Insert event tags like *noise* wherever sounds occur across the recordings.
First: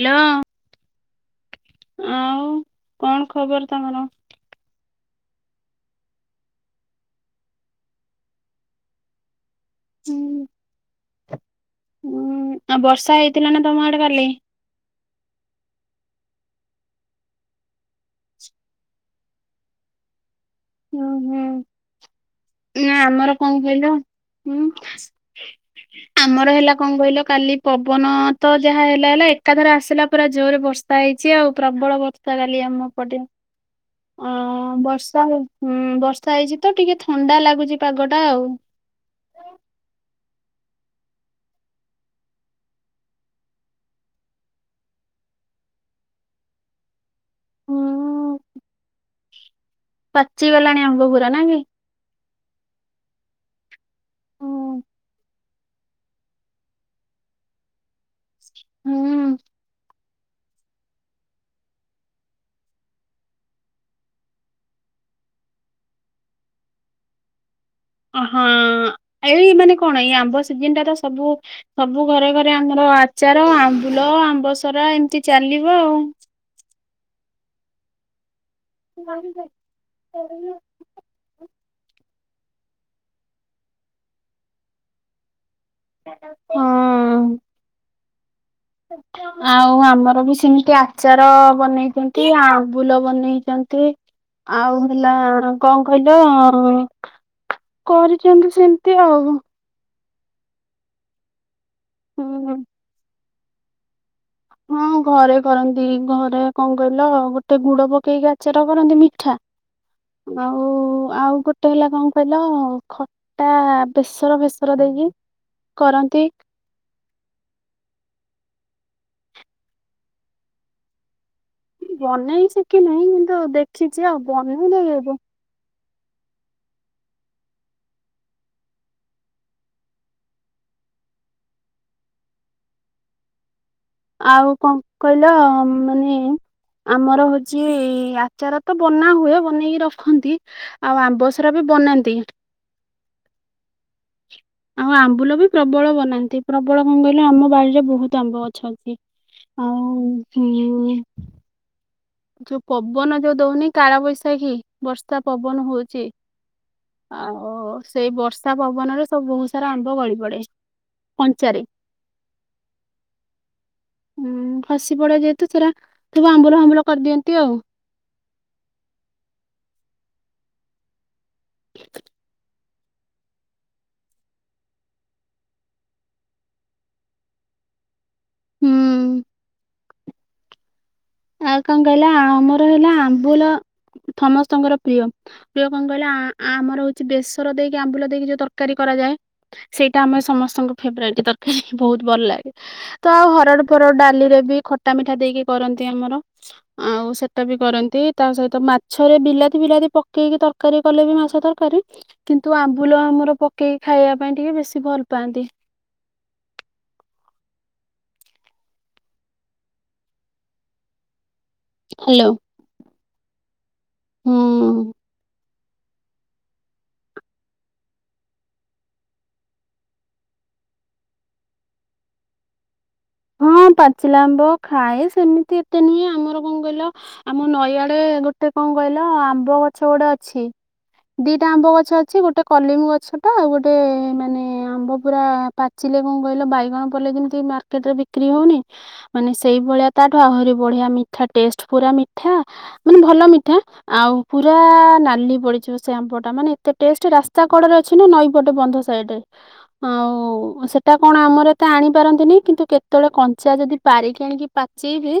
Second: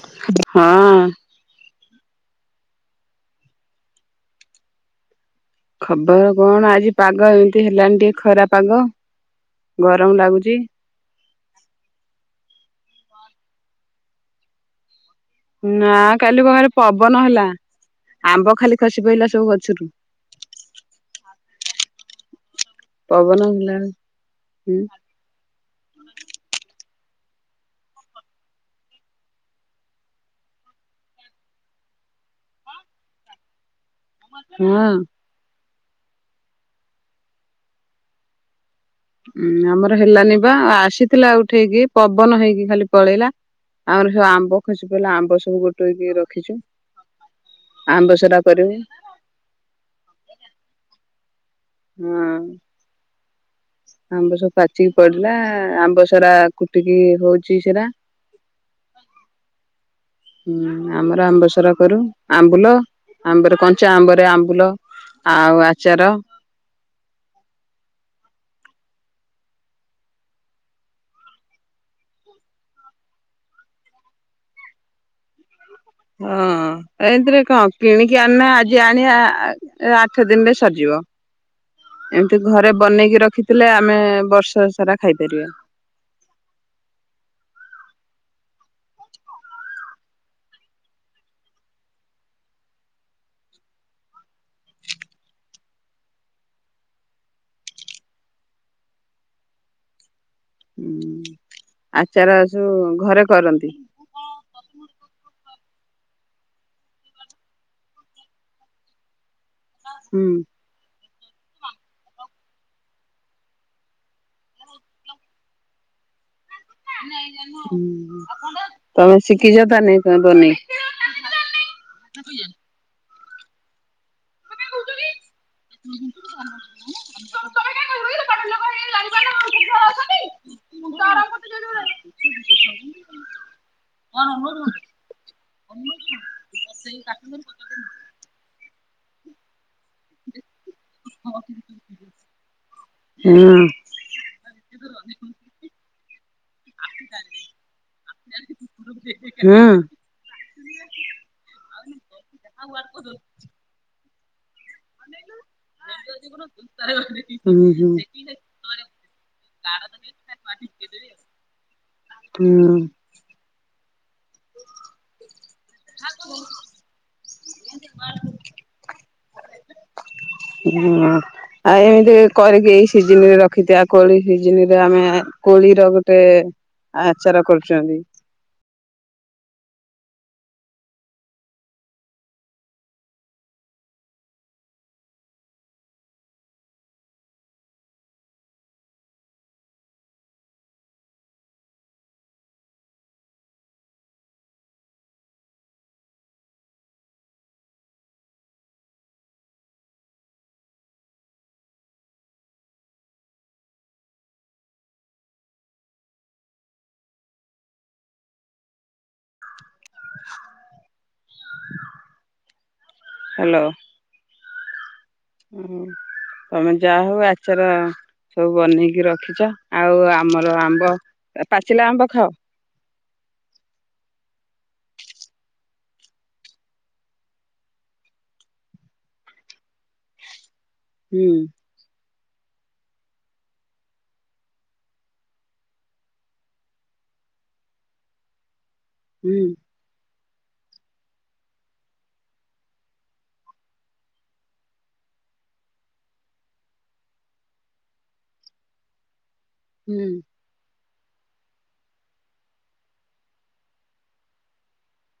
Hello ହଁ। ଆଉ କଣ ଖବର ତମର? ଖବର କଣ ଆଜି ପାଗ ଏମିତି ହେଲାଣି ଟିକେ ଖରା ପାଗ। ଗରମ୍ ଲାଗୁଚି। ହୁଁ, ଆଉ ବର୍ଷା ହେଇଥିଲା ନା ତମ ଆଡେ କାଲି? ନା କାଲି କ ପବନ ହେଲା ଆମ୍ବ ଖାଲି ଖସି ପଇିଲା ସବୁ ଗଛରୁ। ଉଁ, ହୁଁ ନା ଆମର ପବନ କଣ ହେଲା କହିଲ ହୁଁ? *inaudible* ଆମର ହେଲା କଣ କହିଲ କାଲି ପବନ ତ ଯାହା ହେଲା ହେଲା ଏକାଥରେ ଆସିଲା ପୁରା ଜୋରରେ ବର୍ଷା ବର୍ଷା ହେଇଛି ଆଉ ପ୍ରବଳ ବର୍ଷା କାଲି ଆମ ପଟେ। *inaudible* ଅ ହଁ ବର୍ଷା ହଁ ବର୍ଷା ହେଇଛି ତ ଟିକେ ଥଣ୍ଡା ଲାଗୁଛି ପାଗ ଟା ଆଉ। ଉଁ, ଆମର ହେଲାନି ବା ଆସିଥିଲା ଆଉ ଉଠେଇକି ପବନ ହେଇକି ଖାଲି ପଳେଇଲା ଆମର ସବୁ ଆମ୍ବ ଖସି ପିଲା ଆମ୍ବ ସବୁ ଗୋଟେଇକି ରଖିଛୁ। ହୁଁ ଆମ୍ବସରା କରିବୁ। ପାଚିଗଲାଣି ଆମ୍ବ ପୁରା ନାଇଁ କି। ହୁଁ। ଆମ୍ବ ହୁଁ ସବୁ ପାଚିକି ପଡିଲା ଆମ୍ବସରା କୁଟିକି ହଉଚି ସେରା ଉଁ। *inaudible* ହୁଁ, ଆମର ଆମ୍ବସରା କରୁ ଆମ୍ବୁଲ, ଆମ୍ବରେ କଞ୍ଚା ଆମ୍ବରେ ଆମ୍ବୁଲ ଆଉ ଆଚାର ଅହଁ ଏଇ ମାନେ କଣ ଏଇ ଆମ୍ବ ସିଜନ ଟା ତ ସବୁ ସବୁ ଘରେ ଘରେ ଆମର ଆଚାର, ଆମ୍ବୁଲ, ଆମ୍ବସରା, ଏମିତି ଚାଲିବ ଆଉ। ହଁ, ଏମିତିରେ କଣ କିଣିକି ଆଣନା ଆଜି ଆଣି ଆଠ ଦିନରେ ସରିଜିବ। ଏମିତି ଘରେ ବନେଇକି ରଖିଥିଲେ ଆମେ ବର୍ଷ ସାରା ଖାଇପାରିବା ହଁ। *inaudible* ଆଉ ଆମର ବି ସେମିତି ଆଚାର ବନେଇଚନ୍ତି ଆମ୍ବୁଲ ବନେଇଚନ୍ତି। ଆଉ ହେଲା କଣ୍ କହିଲ କରିଚନ୍ତି ସେମିତି ଆଉ। ହୁଁ ଆଚାର ସବୁ ଘରେ କରନ୍ତି। ହଁ ଘରେ କରନ୍ତି ଘରେ କଣ କହିଲ ଗୋଟେ ଗୁଡ ପକେଇକି ଆଚର କରନ୍ତି ମିଠା। ହୁଁ। ହଁ। ଓ ଆଉ ଗୋଟେ ହେଲା କଣ କହିଲ ଖଟା ବେସର ଫେସର ଦେଇକି କରନ୍ତି। ତମେ ଶିଖିଚ ତା ନେ ବନେଇ? ବନେଇ ଶିଖିିନେଇଁ କିନ୍ତୁ ଆ ଦେଖିଚି ଆଉ ବନେଇଲେ ବ *inaudible* *inaudible* ଆଉ କଣ କହିଲ ମାନେ ଆମର ହଉଚି ଆଚାର ତ ବନା ହୁଏ ବନେଇକି ରଖ୍ ରଖନ୍ତି। ଆଉ ଆମ୍ବସରା ବି ବନାନ୍ତି। ହୁଁ। ଆଉ ଆମ୍ବୁଲ ବି ପ୍ରବଳ ବନାନ୍ତି ପ୍ରବଳ କଣ କହିଲେ ଆମ ବାଡିରେ ବହୁତୁ ଆମ୍ବ ଗଛ ଅଛି। ହୁଁ। ଆଉ- ହୁଁ। ଯଉ ପବନ ଯଉ ଦଉନି କାଳ ବୈଶାଖୀ ବର୍ଷା ପବନ ହଉଚି। ଆଉ ସେଇ ବର୍ଷା ପବନରେ ସବୁ ବହୁତ୍ ସାରା ଆମ୍ବ ଗଳି ପଡେ। କଞ୍ଚାରେ। ହୁଁ। ହୁଁ ଖସି ପଡେ ଯେହେତୁ ସେରା ସବୁ ଆମ୍ବୁଲ ଫାମ୍ବୁଲ କରିଦିଅନ୍ତି ଆଉ। ହୁଁ। ଆଉ ଏମିତି କରିକି ସିଜିନ୍ ରେ ରଖିଥିବା କୋଳି ସିଜିନ୍ ରେ ଆମେ କୋଳିର ଗୋଟେ ଆଚାର କରୁଚୁ ଆମେ। ହୁଁ। ଆଉ କଣ କହିଲ ଆମର ହେଲା ଆମ୍ବୁଲ ସମସ୍ତଙ୍କର ପ୍ରିୟ। ପ୍ରିୟ କଣ କହିଲେ ଆ-ଆମର ହଉଚି ବେସର ଦେଇକି ଆମ୍ବୁଲ ଦେଇକି ଯଉ ତରକାରୀ କରାଯାଏ ସେଇଟା ଆମର ସମସ୍ତଙ୍କ ଫେବରଟ୍ ତରକାରୀ ବହୁତ୍ ଭଲ୍ ଲାଗେ। ତ ଆଉ ହରଡ୍ ଫରଡ୍ ଡାଲିରେ ବି ଖଟା ମିଠା ଦେଇକି କରନ୍ତି ଆମର। ଆଉ ସେଟା ବି କରନ୍ତି ତା ସହିତ ମାଛରେ ବିଲାତି ଫିଲାତି ପକେଇକି ତର୍ ତରକାରୀ କଲେ ବି ମାଛ ତରକାରୀ କିନ୍ତୁ ଆମ୍ବୁଲ ଆମର ପକେଇକି ଖାଇବା ପାଇଁ ଟିକେ ବେଶୀ ଭଲ୍ ପାଆନ୍ତି। *unintelligible* ହାଲୋ। ହାଲୋ। ହୁଁ। ତମେ ଯାହଉ ଆଚାର ସବୁ ବନେଇକି ରଖିଚ ଆଉ ଆମର ଆମ୍ବ- ପାଚିଲା ଆମ୍ବ ଖାଅ? ହଁ ପାଚିଲା ଆମ୍ବ ଖାଏ ସେମିତି ଏତେ ନୁହେଁ ଆମର କଣ କହିଲ ଆମ ନଈଆଡେ ଗୋଟେ କଣ କହିଲ ଆମ୍ବ ଗଛ ଗୋଟେ ଅଛି ହୁଁ ଦିଟା ଆମ୍ବ ଗଛ ଅଛି ଗୋଟେ କଲିମି ଗଛ ଟା ଆଉ ଗୋଟେ ମାନେ ଆମ୍ବ ପୁରା ପାଚିଲେ କଣ କହିଲ ବାଇଗଣ ପଲେଇ ଯେମି *unintelligible* ମାର୍କେଟରେ ବିକ୍ରି ହଉନି ମାନେ ହୁଁ ସେଇଭଳିଆ ତାଠୁ ଆହୁରି ବଢ଼ିଆ ମିଠା ଟେଷ୍ଟ ପୁରା ମିଠା ମାନେ ଭଲ ମିଠା ଆଉ ପୁରା ନାଲି ପଡ଼ିଯିବ ସେ ଆମ୍ବ ଟା ମାନେ ଏତେ ଟେଷ୍ଟ ରାସ୍ତା କଡ଼ରେ ଅଛି ନା ନଈପଟ ବନ୍ଧ ସାଇଡ ରେ। *unintelligible* ଆଉ ସେଟା କଣ ଆମର ଏତେ ଆଣିପାରନ୍ତିନି କିନ୍ତୁ କେ ତେବେଳେ କଞ୍ଚା ଯଦି ପାରିକି ଆଣିକି ପାଚେଇବେ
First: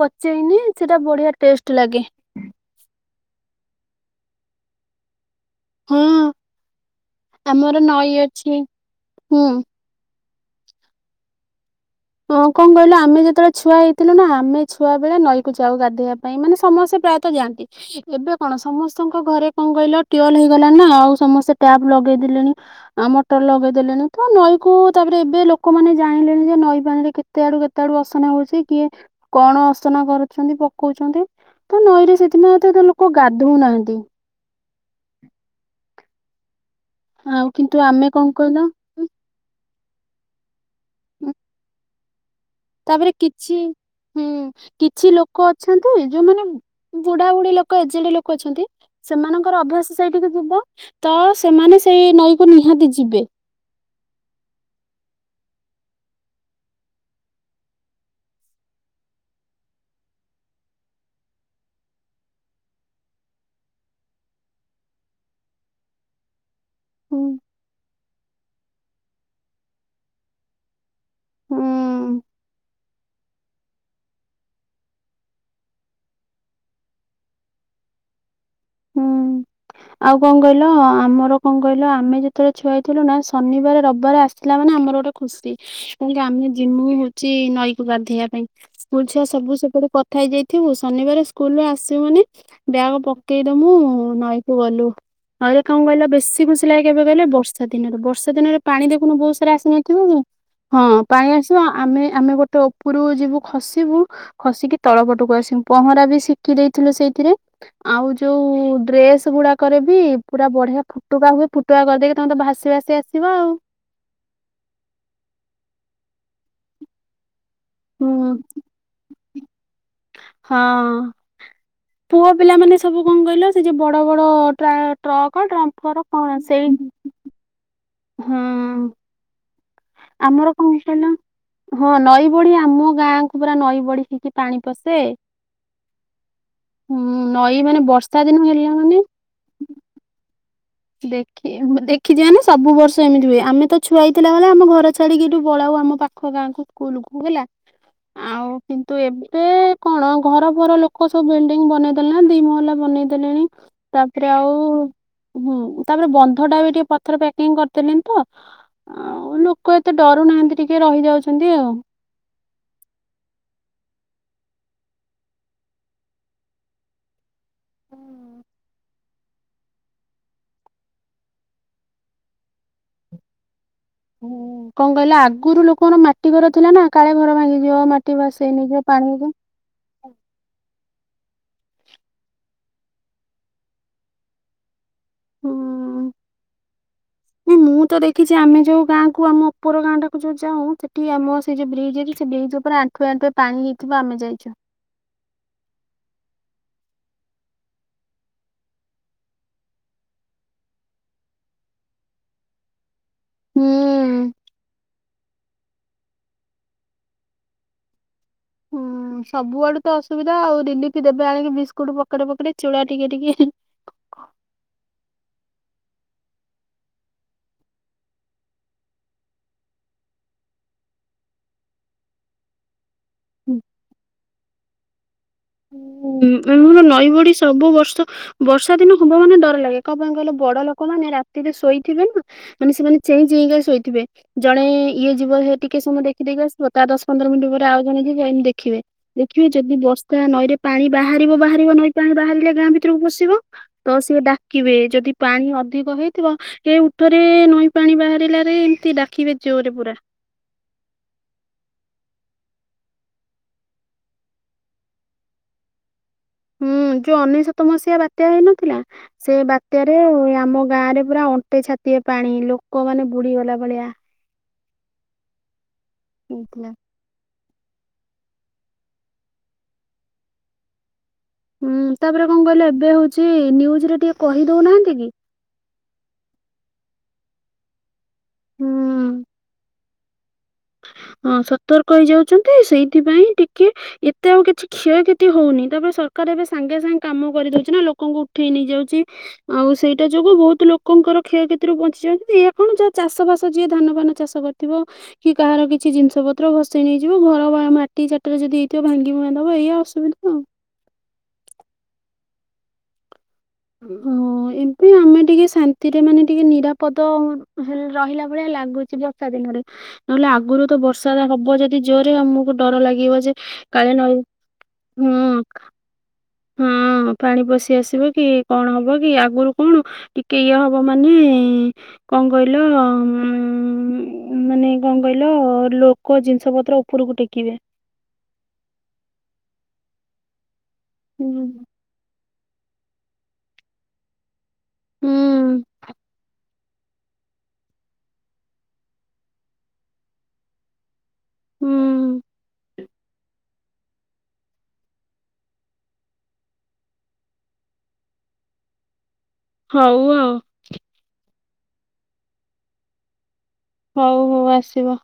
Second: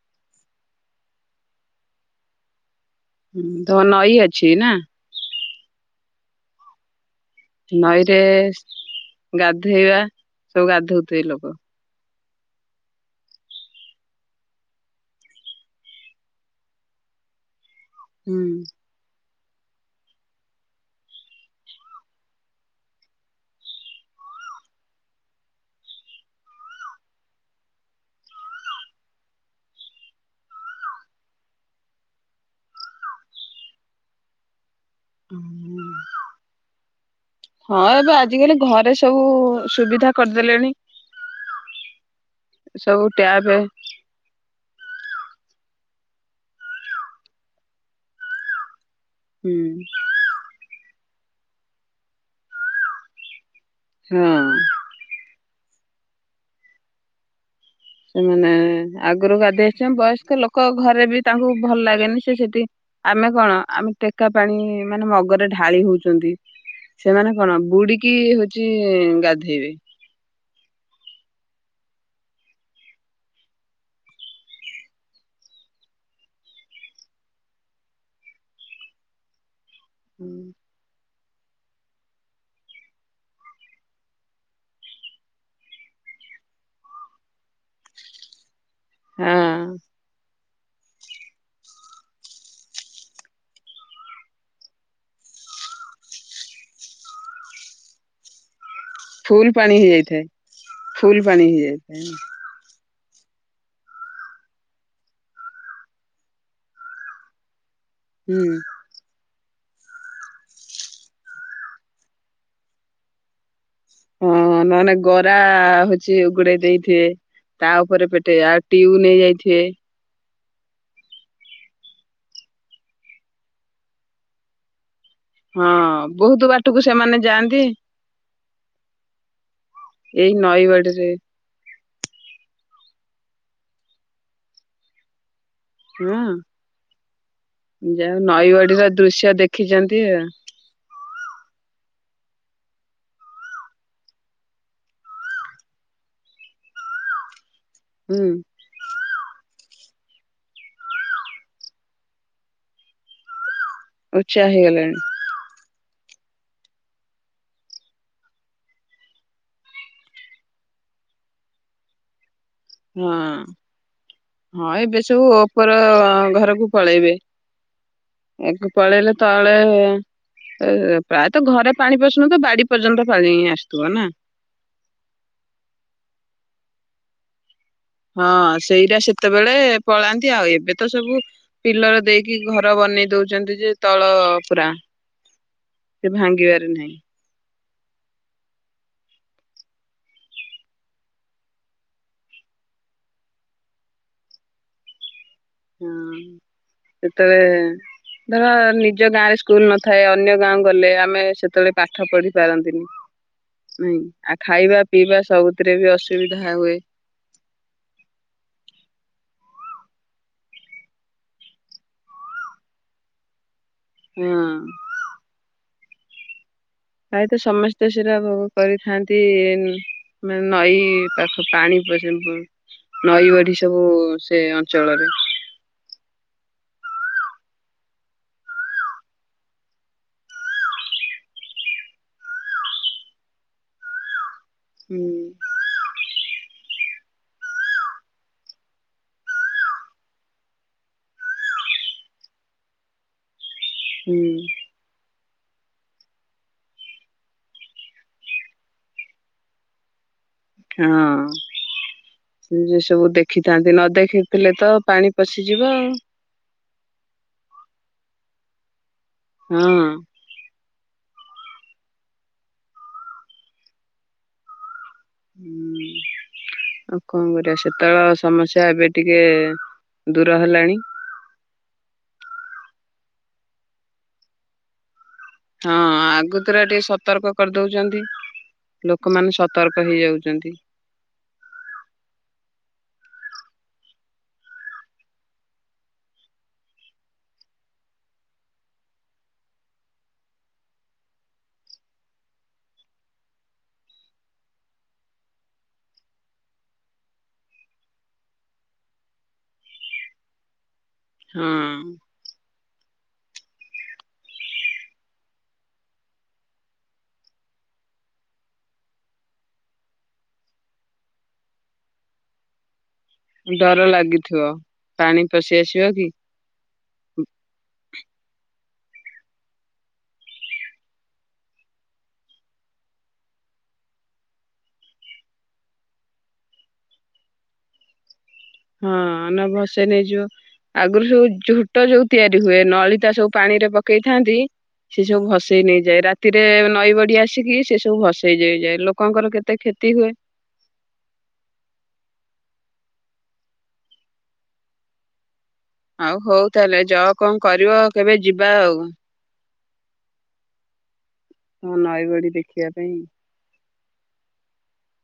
ପଚେଇନି ସେଟା ବଢ଼ିଆ ଟେଷ୍ଟ ଲାଗେ। ହୁଁ ଧ ନଈ ଅଛି ନା? ହୁଁ। ନଈରେ ଅଛି ହୁଁ ଗାଧେଇବା ସବୁ ଗାଧୋଉଥିବେ ଲୋକ। ହଁ କଣ କହିଲ ଆମେ ଯେତେବେଳେ ଛୁଆ ହେଇଥିଲୁ ନା ଆମେ ଛୁଆ ବେଳେ ନଈ କୁ ଯାଉ ଗାଧୋଇବା ପାଇଁ ମାନେ ସମସ୍ତେ ପ୍ରାୟତଃ ଯାଆ ତି ଏବେ ହୁଁ। କଣ ସମସ୍ ସଙ୍କ ଘରେ କଣ କହିଲ ଟିୱଲ ହେଇଗଲାଣି ନା ଆଉ ସମସ୍ତେ ଟ୍ୟାପ ଲଗେଇ ଦେଲେଣି। ଆଉ ମଟର ଲଗେଇ ଦେଲେଣି ତ ନଈ କୁ ତାପରେ ଏବେ ଲୋକମାନେ ଜାଇଁଲେଣି ଯେ ନଈ ପାଣିରେ କେତେ ଆଡ଼ୁ କେତେ ଆଡ଼ୁ ଅସନା ହୋଉଛି କିଏ କଣ ଅସନା କରୁଛନ୍ତି ପକଉଛନ୍ତି। ତ ନଈରେ ସେଥିପାଇଁ ତ ଏତେ ଲୋକ ଗାଧୋଉ ନାହାନ୍ତି। ଆଉ କିନ୍ତୁ ହଁ ଆମେ ଏବେ କଣ କହିଲ ଆଜିକାଲି ଘରେ ସ୍ ସବୁ ସୁବିଧା କରି ଦେଲେଣି। ଉଁ ସବୁ ତାପରେ କିଛି ଟ୍ୟାପେ ହୁଁ କିଛି ଲୋକ ଅଛନ୍ତି ଯୋଉମାନେ ବୁଢ଼ା ବୁଢ଼ୀ ଲୋକ ଏଜେଡ଼େ ଲୋକ ଅଛନ୍ତି। ହୁଁ ସେମାନଙ୍କର ଅଭ୍ୟାସ ସେଇଠିକି ଯିବା ତ ସେମାନେ ସେଇ ନଈ କୁ ନିହାତି ଯିବେ। ହଁ। ସେମାନେ ଆଗରୁ ଗାଧେଇ ଆସିଛନ୍ତି ବୟସ୍କ ଲୋକ ଘରେ ବି ତାଙ୍କୁ ଭଲ ଲାଗେନି ସେ ସେଠି ଆମେ କଣ ଆମେ ଟେକା ପାଣି ମାନେ ମଗରେ ଢାଳି ହୋଉଛନ୍ତି। ହୁଁ ସେମାନେ କଣ ବୁଡ଼ି କି ହୋଉଛି ଗାଧେଇବେ। ହୁଁ। ହୁଁ ଆଉ କଣ କହିଲ ଆମର କଣ କହିଲ ଆମେ ଯେତେବେଳେ ଛୁଆ ହେଇଥିଲୁ ନା ଶନିବାର ରବିବାର ଆସିଲା ମାନେ ଆମର ଗୋଟେ ଖୁସି। କେମିତି ଆମେ ଜିମୁ ହୋଉଛି ନଈକୁ ଗାଧେଇବା ପାଇଁ। କୁଲ ଛୁଆ ହଁ ସବୁ ସେପଟେ କଥା ହେଇଯାଇଥିବୁ ଶନିବାର ସ୍କୁଲୁରୁ ଆସିବୁ ମାନେ ବ୍ୟାଗ ପ କେଇ ଦବୁ ନଈ କୁ ଗଲୁ। ନଈ ରେ କଣ କହିଲ ବେଶୀ ଖୁସି ଲାଗେ କେବେ କହିଲ ବର୍ଷା ଦିନରେ ବର୍ଷା ଦିନରେ ପାଣି ଦେଖୁନ ବୋହୁତ ଫୁଲ ସାରା ପାଣି ଆସିନଥିବ କି ହେଇଯାଇଥାଏ ହଁ ଫୁଲ ପାଣି ଆସିବ ହେଇଯାଇଥାଏ ଆମେ ଆମେ ଗୋ ଟେ ଉପରୁକୁ ଯିବୁ ଖସିବୁ ଖସିକି ତଳ ପଟକୁ ଆସିବୁ ପହଁରା ବି ଶିଖି ଦେଇଥିଲୁ ସେଇଥିରେ। ଆଉ ଦ୍ ହୁଁ। ଡ୍ରେସ ଗୁଡ଼ାକ ରେ ବି ପୁରା ବଢ଼ିଆ ଫୁଟୁକା ହୁଏ ଫୁଟୁକା କରିଦେଇକି ତମେ ତ ଭାସି ଭାସି ଆସିବ ଆଉ। ହଁ ନହେଲେ ଗରା ହୋଉଛି ଉଗୁଡ଼େଇ ଦେଇଥିବେ। ତା ଉପରେ ହୁଁ। ପେଟେଇବେ ଆଉ ଟିୟୁ ନେଇ ଯାଇଥିବେ। ହଁ ପୁଅ ପିଲା ମାନେ ସବୁ କଣ କହିଲ ସେ ଯୋଉ ବଡ଼ ବଡ଼ ଟ୍ରା ଟ୍ରକ ଡ୍ରମ୍ଫର କଣ ସେଇ ମାନେ ଯାଆନ୍ତି। ହୁଁ। ଏଇ ଆମର କଣ ନଈବଡିରେ କହିଲ। ହଁ ନଈ ବଢ଼ି ଆମ ଗାଁକୁ ପୁରା ନଈ ବଢ଼ି ହେଇକି ପାଣି ପସେ। ହଁ ନଈ ମାନେ ଯା ବର୍ଷା ହଉ ଦିନ ନଈ ହେଲା ଗଡିର ମାନେ ଦୃଶ୍ୟ ଦେଖିଚନ୍ତି ଆଉ। ଦେଖି ଦେଖିଚି ମାନେ ସବୁ ବର୍ଷ ଏମିତି ହୁଏ ଆମେ ତ ଛୁଆ ହେଇଥିଲା ବେଳେ ଆମ ଘର ଛାଡିକିରି ପଳାଉ ଆମ ପାଖ ପାଖ ଗାଁକୁ ସ୍କୁଲୁ କୁ ଗଲା। ହୁଁ। କିନ୍ତୁ ଏବେ କଣ ଘରଫର ଲୋକ ସବୁ ବିଲିଡିଙ୍ଗି ବନେଇ ଦେଲେଣି ଦି ମହଲା ବନେଇ ଦେଲେଣି। ତାପରେ ଉଚ୍ଚା ଆଉ ହେଇଗଲାଣି ହୁଁ ତାପରେ ବନ୍ଧ ଟା ବି ଟିକେ ପଥର ପ୍ୟାକିଂ କରିଦେଲେଣି ତ। ଆଉ ଲୋକ ଏତେ ଡରୁ ନାହାନ୍ତି ଟିକେ ରହିଯାଉଛନ୍ତି ଆଉ। ହଁ ହଁ ଏବେ ସବୁ ଉପର ଘରକୁ ପଳେଇବେ। ଏକେ ପଳେଇଲେ। ତଳେ ପ୍ରାୟତଃ ଘରେ ପାଣି ପସୁନଥୁବ ବାଡି ପର୍ଯ୍ୟନ୍ତ ପାଣି ଆସୁଥିବ ନା? ହୁଁ କଣ କହିଲା ଆଗରୁ ଲୋକମାନଙ୍କର ମାଟି ଘର ଥିଲା ନା କାଳେ ଘର ଭାଙ୍ଗିଯିବ ମାଟି ହଁ ଭାସେଇ ନେଇଯିବ ସେଇଟା ପାଣି ହୁଁ ସେତେବେଳେ ପଳାନ୍ତି ଆଉ ଏବେ ତ ସବୁ ପିଲର ଦେଇକି ଘର ବନେଇ ଦଉଚନ୍ତି ଯେ ତଳ ପୁରା ସେ ଭାଙ୍ଗିବାରେ ନାଇଁ। ନାଇଁ, ମୁଁ ତ ଦେଖିଚି ଆମେ ଯେଉଁ ଗାଁକୁ ଆମ ଉପର ଗାଁଟାକୁ ଯୋଉଁ ଯାଉଁ ସେଠି ଆମ ସେ ଯୋଉଁ ବ୍ରିଜ୍ ଅଛି ସେ ବ୍ରିଜ୍ ଉପରେ ଆଣ୍ଠୁ ଆଣ୍ଠୁଏ ଆଣ୍ଠୁଏ ପାଣି ହେଇଥିବ ଆମେ ଯାଇଚୁ। ହୁଁ ସେତେଳେ ଧର ନିଜ ଗାଁ ରେ ସ୍କୁଲୁ ନଥାଏ ଅନ୍ୟ ଗାଁ ଗଲେ ଆମେ ସେତେବେଳେ ପାଠ ପଢି ପାରନ୍ତିନି। ହୁଁ ଆଉ ଖାଇବା ପିଇବା ସବୁଥିରେ ବି ଅସୁବିଧା ହୁଏ। ହୁଁ ସବୁଆଡୁ ତ ଅସୁବିଧା ଆଉ ରିଲିଫି ଦେବେ ଆଣିକି ବିସ୍କୁଟୁ ପକେଟେ ପକେଟେ ଚୁଡା ଟିକେ ଟିକେ। ହଁ। ପ୍ରାୟତ ସମସ୍ତେ ସେଟା କରିଖାଆନ୍ତି। ମାନେ ନଈ ପାଖ ପାଣି ପର୍ଯ୍ୟନ୍ତ ପଯ୍ୟନ୍ତ। ନଈ ବଢି ସବୁ ସେ ଅଞ୍ଚଳରେ। ହୁଁ ନଈ ବଡି ସବୁ ବର୍ଷ ବର୍ଷା ଦିନ ହବ ମାନେ ଡର ଲାଗେ କଣ ପାଇଁ କହିଲ ବଡ ଲୋକ ମାନେ ରାତିରେ ଶୋଇଥିବେ ନା। ମାନେ ସେମାନେ ଚେଇଁ ଚେଇଁକା ଶୋଇଥିବେ ଜଣେ ଇ ହୁଁ ଇଏ ଯିବ ହେ ଟିକେ ସମୟ ଦେଖିଦେଇକି ଆସିବ ତା ଦଶ ପନ୍ଦର ମିନିଟି ପରେ ଆଉ ଜଣେ ଯିବ ଏମିତି ଦେଖିବେ ଦେଖିବେ ଯଦି ବ ତା ନଈରେ ପାଣି ବାହାରିବ ବାହାରିବ ନଈ ପାଣି ବାହାରିଲେ ଗାଁ ଭିତରକୁ ବସିବ ତ ହୁଁ ସିଏ ଡାକିବେ ଯଦି ପାଣି ଅଧିକ ହେଇଥିବ ଏ ଉଠରେ ନଈ ପାଣି ବାହାରିଲାରେ ଏମିତି ଡାକିବେ ଜୋରେ ପୁରା। ହଁ। ଯେ ସବୁ ଦେଖିଥାନ୍ତି ନ ଦେଖିଥିଲେ ତ ପାଣି ପଶିଯିବ ଆଉ। ହୁଁ ଯୋଉ ଅନେଶତ ମସିହା ବାତ୍ୟା ହେଇନଥିଲା ସେ ଆଉ ହଁ। ବାତ୍ୟାରେ ଆମ ଗାଁ ରେ ପୁରା ଅଣ୍ଟେ ଛାତିଏ ପାଣି ଲୋକମାନେ ବୁଡି ଗଲା ଭଳିଆ। ହୁଁ ହେଇଥିଲା। ଆଉ କଣ କରିବା ସେତେବେଳ ସମସ୍ୟା ଏବେ ଟିକେ ଦୂର ହେଲାଣି। ହୁଁ ତାପରେ କଣ କହିଲେ ଏବେ ହଉଚି ନିନ୍ୟୁଜୁ ରେ ଟିକେ କହି ଦଉନାହାନ୍ତି କି? ହଁ ଆଗତୁରିଆ ଟିକେ ସତର୍କ କରିଦଉଚନ୍ତି। ହୁଁ ଲୋକମାନେ ସତର୍କ ହେଇଯାଉଚନ୍ତି। ହଁ ସର୍ତକ ହେଇଯାଉଛନ୍ତି ସେଇଥିପାଇଁ ଟିକେ ଏତେ ଆଉ କିଛି କ୍ଷୟକ୍ଷତି ହଉନି ତାପରେ ସରକାର ଏବେ ସାଙ୍ଗେ ସାଙ୍ଗେ କାମ କରିଦଉଚି ନା ଲୋକଙ୍କୁ ଉଠେଇ ନେଇଯାଉଚି। ଆଉ ସେଇଟା ଯୋଗୁ ବହୁତୁ ଲୋକଙ୍କର କ୍ଷୟକ୍ଷତିରୁ ବଞ୍ଚି ଯାଆନ୍ତି ୟା କଣ ଯାହା ଚାଷ ବାସ ଯିଏ ଧାନ ଫାନ ଚାଷ କରିଥିବ କି କାହାର କିଛି କିଛି ଜିନିଷପତ୍ର ଭସେଇ ନେଇଯିବ ଘର ବା ମାଟି ଚାଟିରେ ଯେଦି ହେଇଥିବ ଭାଙ୍ଗି ଭୁଙ୍ଗା ଦବ ଏଇଆ ଅସୁବିଧା ଆଉ। ହଁ। *inaudible* ହଁ ଏବେ ଆମେ ଟିକେ ଶାନ୍ତିରେ ମାନେ ଟିକେ ନିରାପଦ ହେ ରହିଲା ଭଳିଆ ଲାଗୁଛି ବର୍ଷା ଦିନରେ। ନହେଲେ ଆଗରୁ ତ ବର୍ଷା ହବ ଯଦି ଜୋରରେ ଆମକୁ ଡର ଲାଗିବ ଯେ ଡର କାଳେ ନଈ ଲାଗିଥିବ ପାଣି ହୁଁ ପଶିଆସିବ କି? ହଁ ପାଣି ପଶିଆସିବ କି, କଣ ହବ କି? ଆଗରୁ କଣ ଟିକେ ଇଏ ହବ ମାନେ କଣ କହିଲ ମାନେ କଣ କହିଲ ଲୋ କ ଜିନିଷ ପତ୍ର ଉପୁରୁକୁ ଟେକିବେ। ହଁ ନ ଭସେଇ ନେଇଯିବ, ଆଗରୁ ସବୁ ହୁଁ ଝୋ ଟ ଯୋଉ ତିଆରି ହୁଏ ନଳିତା ସବୁ ପାଣିରେ ପକେଇଥାନ୍ତି ସିଏ ସବୁ ହୁଁ ଭସେଇ ନେଇଯାଏ। ରାତିରେ ନଈ ବଡି ଆସିକି ସେ ସବୁ ଭସେଇ ଯେଇଯାଏ, ଲୋକଙ୍କର କେତେ କ୍ଷତି ହୁଏ। ହୁଁ। ଆଉ ହଉ ତାହେଲେ ଯଅ କଣ କରିବ କେବେ ଯିବା ଆଉ। ହଉ ଆଉ। ହଁ ନଈବଡି ଦେଖିବା ପାଇଁ। ହଉ ହଉ ଆସିବ।